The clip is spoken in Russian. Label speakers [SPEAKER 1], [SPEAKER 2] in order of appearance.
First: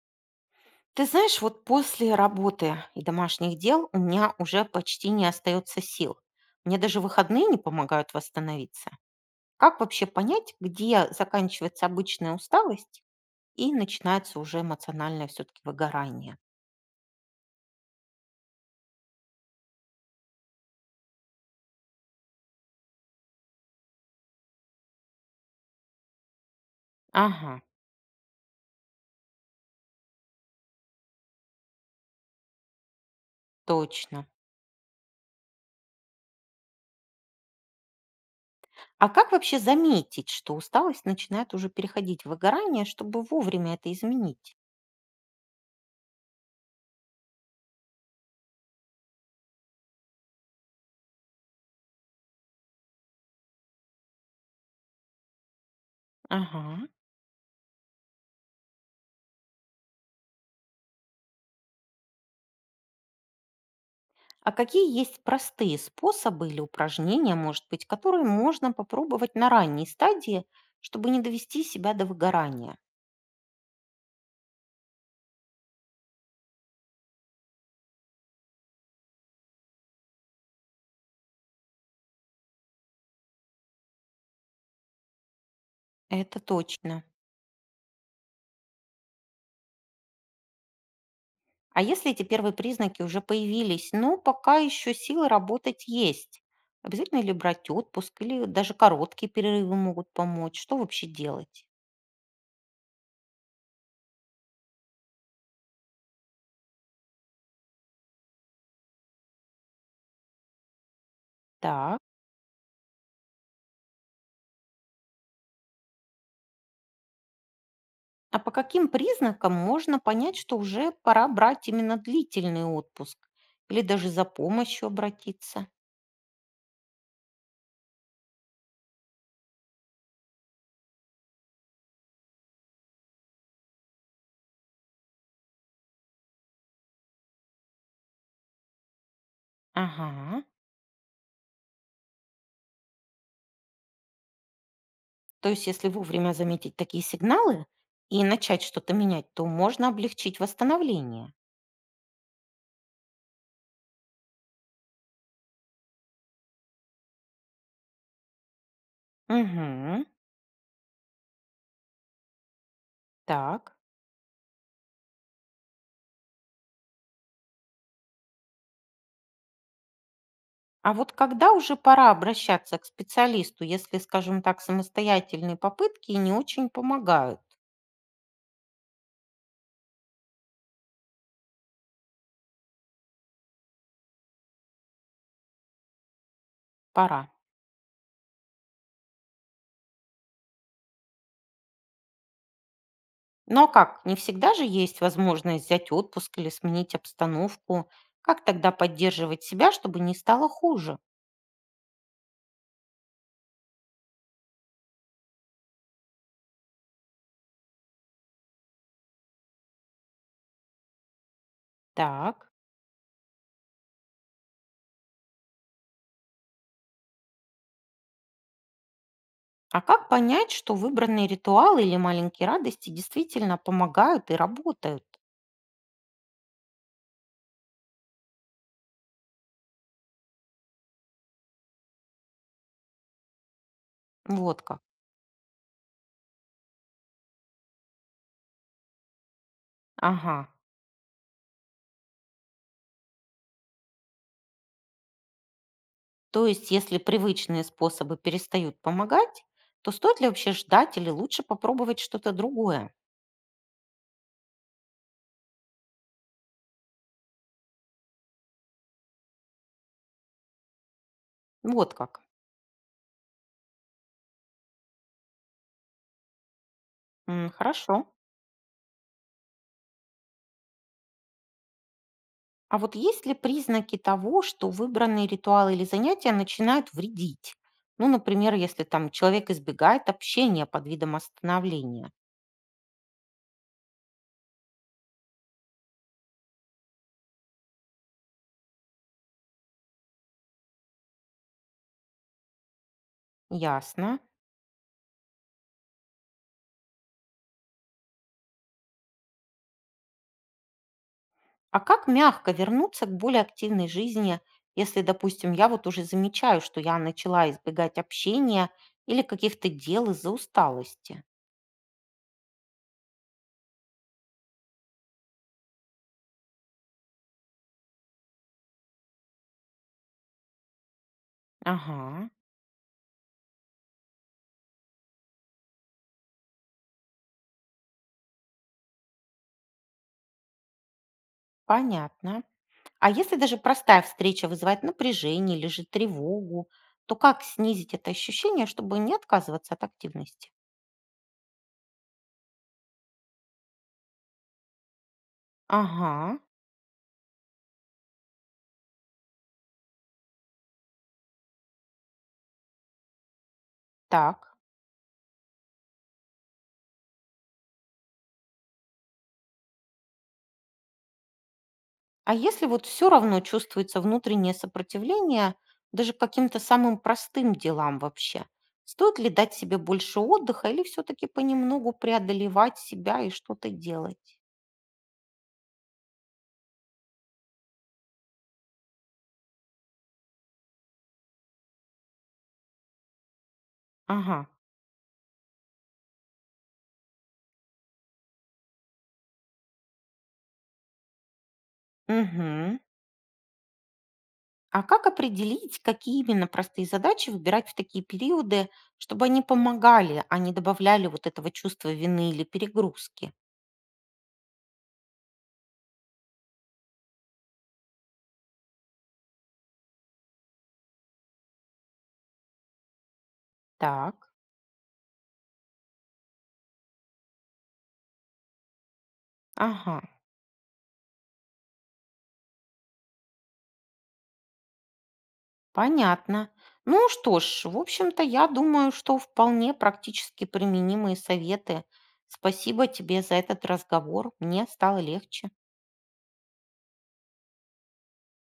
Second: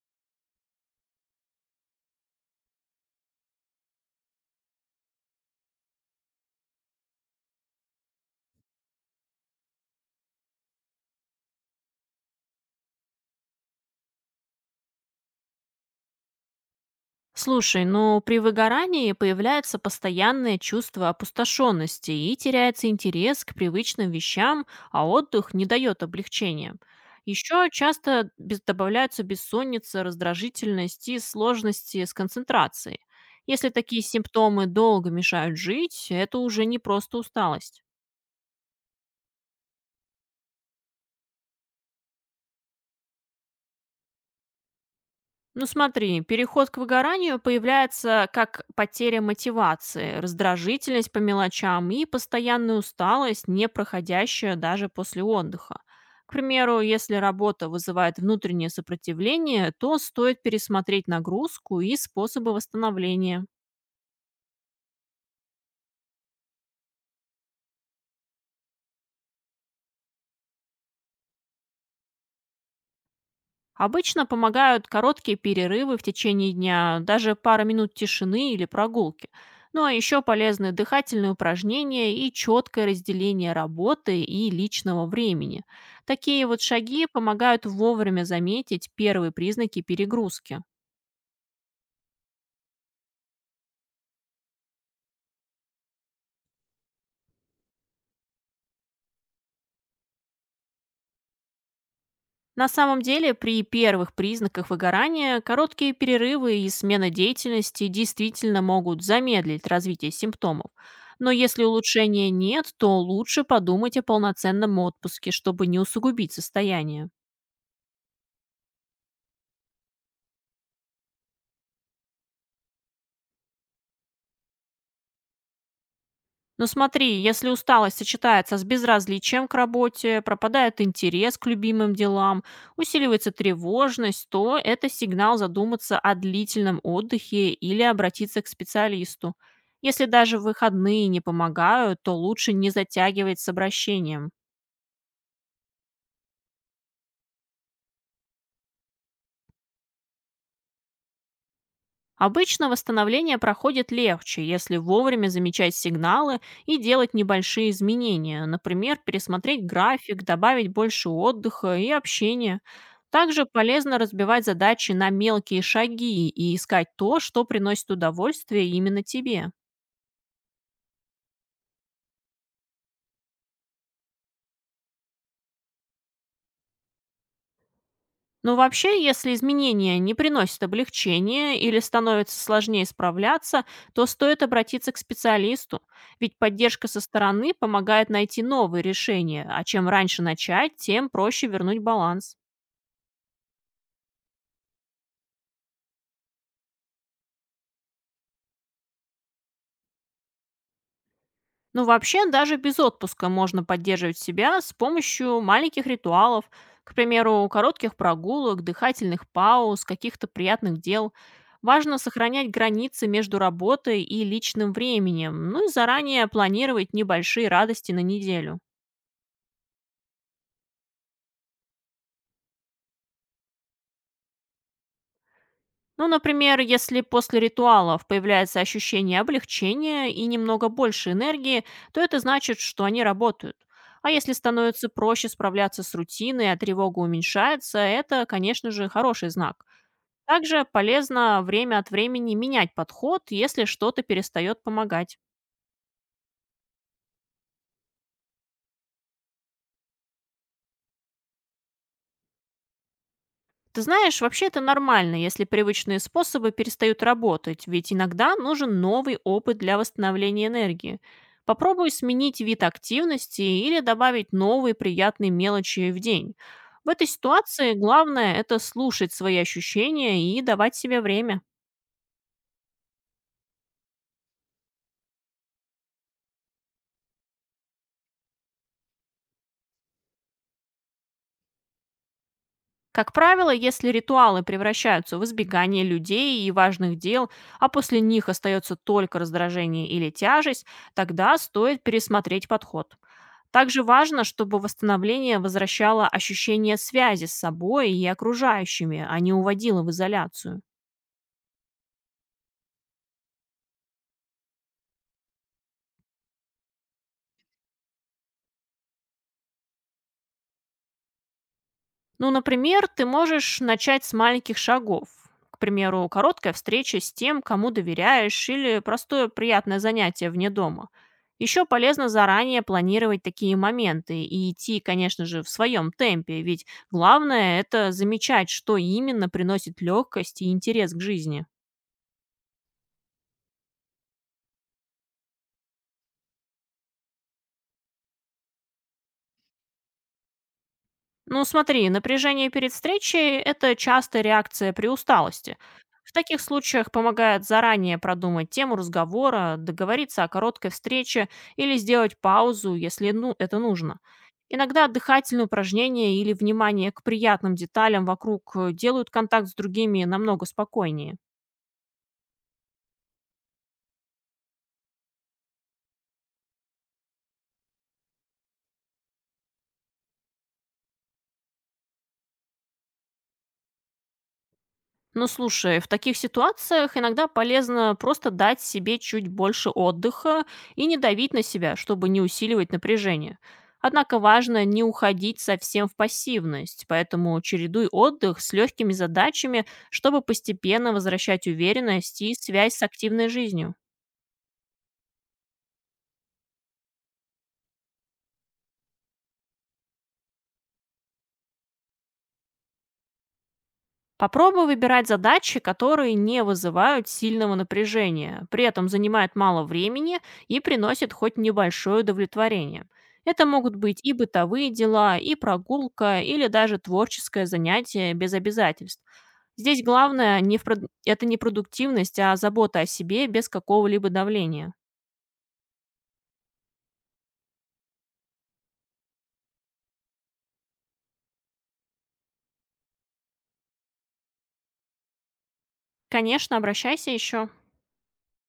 [SPEAKER 1] Ты знаешь, вот после работы и домашних дел у меня уже почти не остается сил. Мне даже выходные не помогают восстановиться. Как вообще понять, где заканчивается обычная усталость и начинается уже эмоциональное все-таки выгорание?
[SPEAKER 2] Слушай, ну при выгорании появляется постоянное чувство опустошенности и теряется интерес к привычным вещам, а отдых не дает облегчения.
[SPEAKER 1] Ага,
[SPEAKER 2] Еще часто добавляются бессонница, раздражительность и сложности с концентрацией. Если такие
[SPEAKER 1] точно.
[SPEAKER 2] симптомы долго мешают жить, это уже не просто усталость.
[SPEAKER 1] А как вообще заметить, что усталость начинает уже переходить в выгорание, чтобы вовремя это изменить?
[SPEAKER 2] Ну смотри, переход к выгоранию появляется как потеря мотивации, раздражительность по мелочам и постоянная усталость, не проходящая даже после отдыха. К примеру,
[SPEAKER 1] Ага.
[SPEAKER 2] если работа вызывает внутреннее сопротивление, то стоит пересмотреть нагрузку и способы восстановления.
[SPEAKER 1] А какие есть простые способы или упражнения, может быть, которые можно попробовать на ранней стадии, чтобы не довести себя до выгорания?
[SPEAKER 2] Обычно помогают короткие перерывы в течение дня, даже пара минут тишины или прогулки. Ну а еще полезны дыхательные упражнения и четкое разделение работы и личного времени.
[SPEAKER 1] Это
[SPEAKER 2] Такие вот
[SPEAKER 1] точно.
[SPEAKER 2] шаги помогают вовремя заметить первые признаки перегрузки.
[SPEAKER 1] А если эти первые признаки уже появились, но пока еще силы работать есть? Обязательно ли брать отпуск или даже короткие перерывы могут помочь? Что вообще делать?
[SPEAKER 2] На самом деле, при первых признаках выгорания короткие перерывы и смена деятельности действительно могут замедлить развитие симптомов. Но если
[SPEAKER 1] Так.
[SPEAKER 2] улучшения нет, то лучше подумать о полноценном отпуске, чтобы не усугубить состояние.
[SPEAKER 1] А по каким признакам можно понять, что уже пора брать именно длительный отпуск? Или даже за помощью обратиться?
[SPEAKER 2] Но смотри, если усталость сочетается с безразличием к работе, пропадает интерес к любимым делам, усиливается тревожность, то это сигнал задуматься о длительном отдыхе или обратиться к специалисту. Если даже
[SPEAKER 1] Ага.
[SPEAKER 2] выходные не помогают, то лучше не затягивать с обращением.
[SPEAKER 1] То есть, если вовремя заметить такие сигналы и начать что-то менять, то можно облегчить восстановление.
[SPEAKER 2] Обычно восстановление проходит легче, если вовремя замечать сигналы и делать небольшие изменения, например, пересмотреть
[SPEAKER 1] Угу,
[SPEAKER 2] график, добавить больше отдыха и общения. Также
[SPEAKER 1] так.
[SPEAKER 2] полезно разбивать задачи на мелкие шаги и искать то, что приносит удовольствие именно тебе.
[SPEAKER 1] А вот когда уже пора обращаться к специалисту, если, скажем так, самостоятельные попытки не очень помогают?
[SPEAKER 2] Но вообще, если изменения не приносят облегчения или становится сложнее справляться, то стоит обратиться к специалисту, ведь поддержка со
[SPEAKER 1] Пора.
[SPEAKER 2] стороны помогает найти новые решения, а чем раньше начать, тем проще вернуть баланс.
[SPEAKER 1] Но как, не всегда же есть возможность взять отпуск или сменить обстановку. Как тогда поддерживать себя, чтобы не стало хуже?
[SPEAKER 2] Ну, вообще, даже без отпуска можно поддерживать себя с помощью маленьких ритуалов, к примеру, коротких прогулок, дыхательных пауз, каких-то приятных дел. Важно
[SPEAKER 1] Так.
[SPEAKER 2] сохранять границы между работой и личным временем, ну и заранее планировать небольшие радости на неделю.
[SPEAKER 1] А как понять, что выбранные ритуалы или маленькие радости действительно помогают и работают?
[SPEAKER 2] Ну, например, если после ритуалов появляется ощущение облегчения и немного больше энергии, то это значит, что они работают. А если
[SPEAKER 1] Вот как.
[SPEAKER 2] становится проще справляться с рутиной, а тревога уменьшается, это, конечно же, хороший знак.
[SPEAKER 1] Ага.
[SPEAKER 2] Также полезно время от времени менять подход, если что-то перестает помогать.
[SPEAKER 1] То есть, если привычные способы перестают помогать, то стоит ли вообще ждать или лучше попробовать что-то другое?
[SPEAKER 2] Ты знаешь, вообще это нормально, если привычные способы перестают работать, ведь иногда нужен новый опыт для восстановления энергии. Попробуй
[SPEAKER 1] Вот как.
[SPEAKER 2] сменить вид активности или добавить новые приятные мелочи в день. В этой
[SPEAKER 1] М,
[SPEAKER 2] ситуации
[SPEAKER 1] хорошо.
[SPEAKER 2] главное– это слушать свои ощущения и давать себе время.
[SPEAKER 1] А вот есть ли признаки того, что выбранные ритуалы или занятия начинают вредить? Ну, например, если там человек избегает общения под видом остановления.
[SPEAKER 2] Как правило, если ритуалы превращаются в избегание людей и важных дел, а после них остается только раздражение или тяжесть, тогда стоит пересмотреть подход. Также
[SPEAKER 1] Ясно.
[SPEAKER 2] важно, чтобы восстановление возвращало ощущение связи с собой и окружающими, а не уводило в изоляцию.
[SPEAKER 1] А как мягко вернуться к более активной жизни, если, допустим, я вот уже замечаю, что я начала избегать общения или каких-то дел из-за усталости?
[SPEAKER 2] Ну, например, ты можешь начать с маленьких шагов. К примеру, короткая встреча с тем, кому доверяешь, или простое приятное занятие вне дома. Еще полезно
[SPEAKER 1] Ага,
[SPEAKER 2] заранее планировать такие моменты и идти, конечно же, в своем темпе, ведь главное– это замечать, что именно приносит легкость и интерес к жизни.
[SPEAKER 1] понятно. А если даже простая встреча вызывает напряжение или же тревогу, то как снизить это ощущение, чтобы не отказываться от активности?
[SPEAKER 2] Ну смотри, напряжение перед встречей– это частая реакция при усталости. В
[SPEAKER 1] Ага,
[SPEAKER 2] таких случаях помогает заранее продумать тему разговора, договориться о короткой встрече или сделать паузу, если это нужно.
[SPEAKER 1] так.
[SPEAKER 2] Иногда дыхательные упражнения или внимание к приятным деталям вокруг делают контакт с другими намного спокойнее.
[SPEAKER 1] А если вот все равно чувствуется внутреннее сопротивление даже к каким-то самым простым делам вообще, стоит ли дать себе больше отдыха или все-таки понемногу преодолевать себя и что-то делать?
[SPEAKER 2] Ну, слушай, в таких ситуациях иногда полезно просто дать себе чуть больше отдыха и не давить на себя, чтобы не усиливать напряжение. Однако
[SPEAKER 1] Ага.
[SPEAKER 2] важно не уходить совсем в пассивность, поэтому чередуй отдых с легкими задачами, чтобы постепенно возвращать уверенность и связь
[SPEAKER 1] Мгм.
[SPEAKER 2] с активной жизнью.
[SPEAKER 1] А как определить, какие именно простые задачи выбирать в такие периоды, чтобы они помогали, а не добавляли вот этого чувства вины или перегрузки?
[SPEAKER 2] Попробуй выбирать задачи, которые не вызывают сильного напряжения, при этом занимают мало времени и приносят хоть небольшое удовлетворение. Это могут быть и
[SPEAKER 1] Так.
[SPEAKER 2] бытовые дела, и прогулка, или даже творческое занятие без обязательств. Здесь
[SPEAKER 1] Ага.
[SPEAKER 2] главное не в прод- это не продуктивность, а забота о себе без какого-либо давления.
[SPEAKER 1] Понятно. Ну что ж, в общем-то, я думаю, что вполне практически применимые советы. Спасибо тебе за этот разговор. Мне стало легче.
[SPEAKER 2] Конечно, обращайся еще.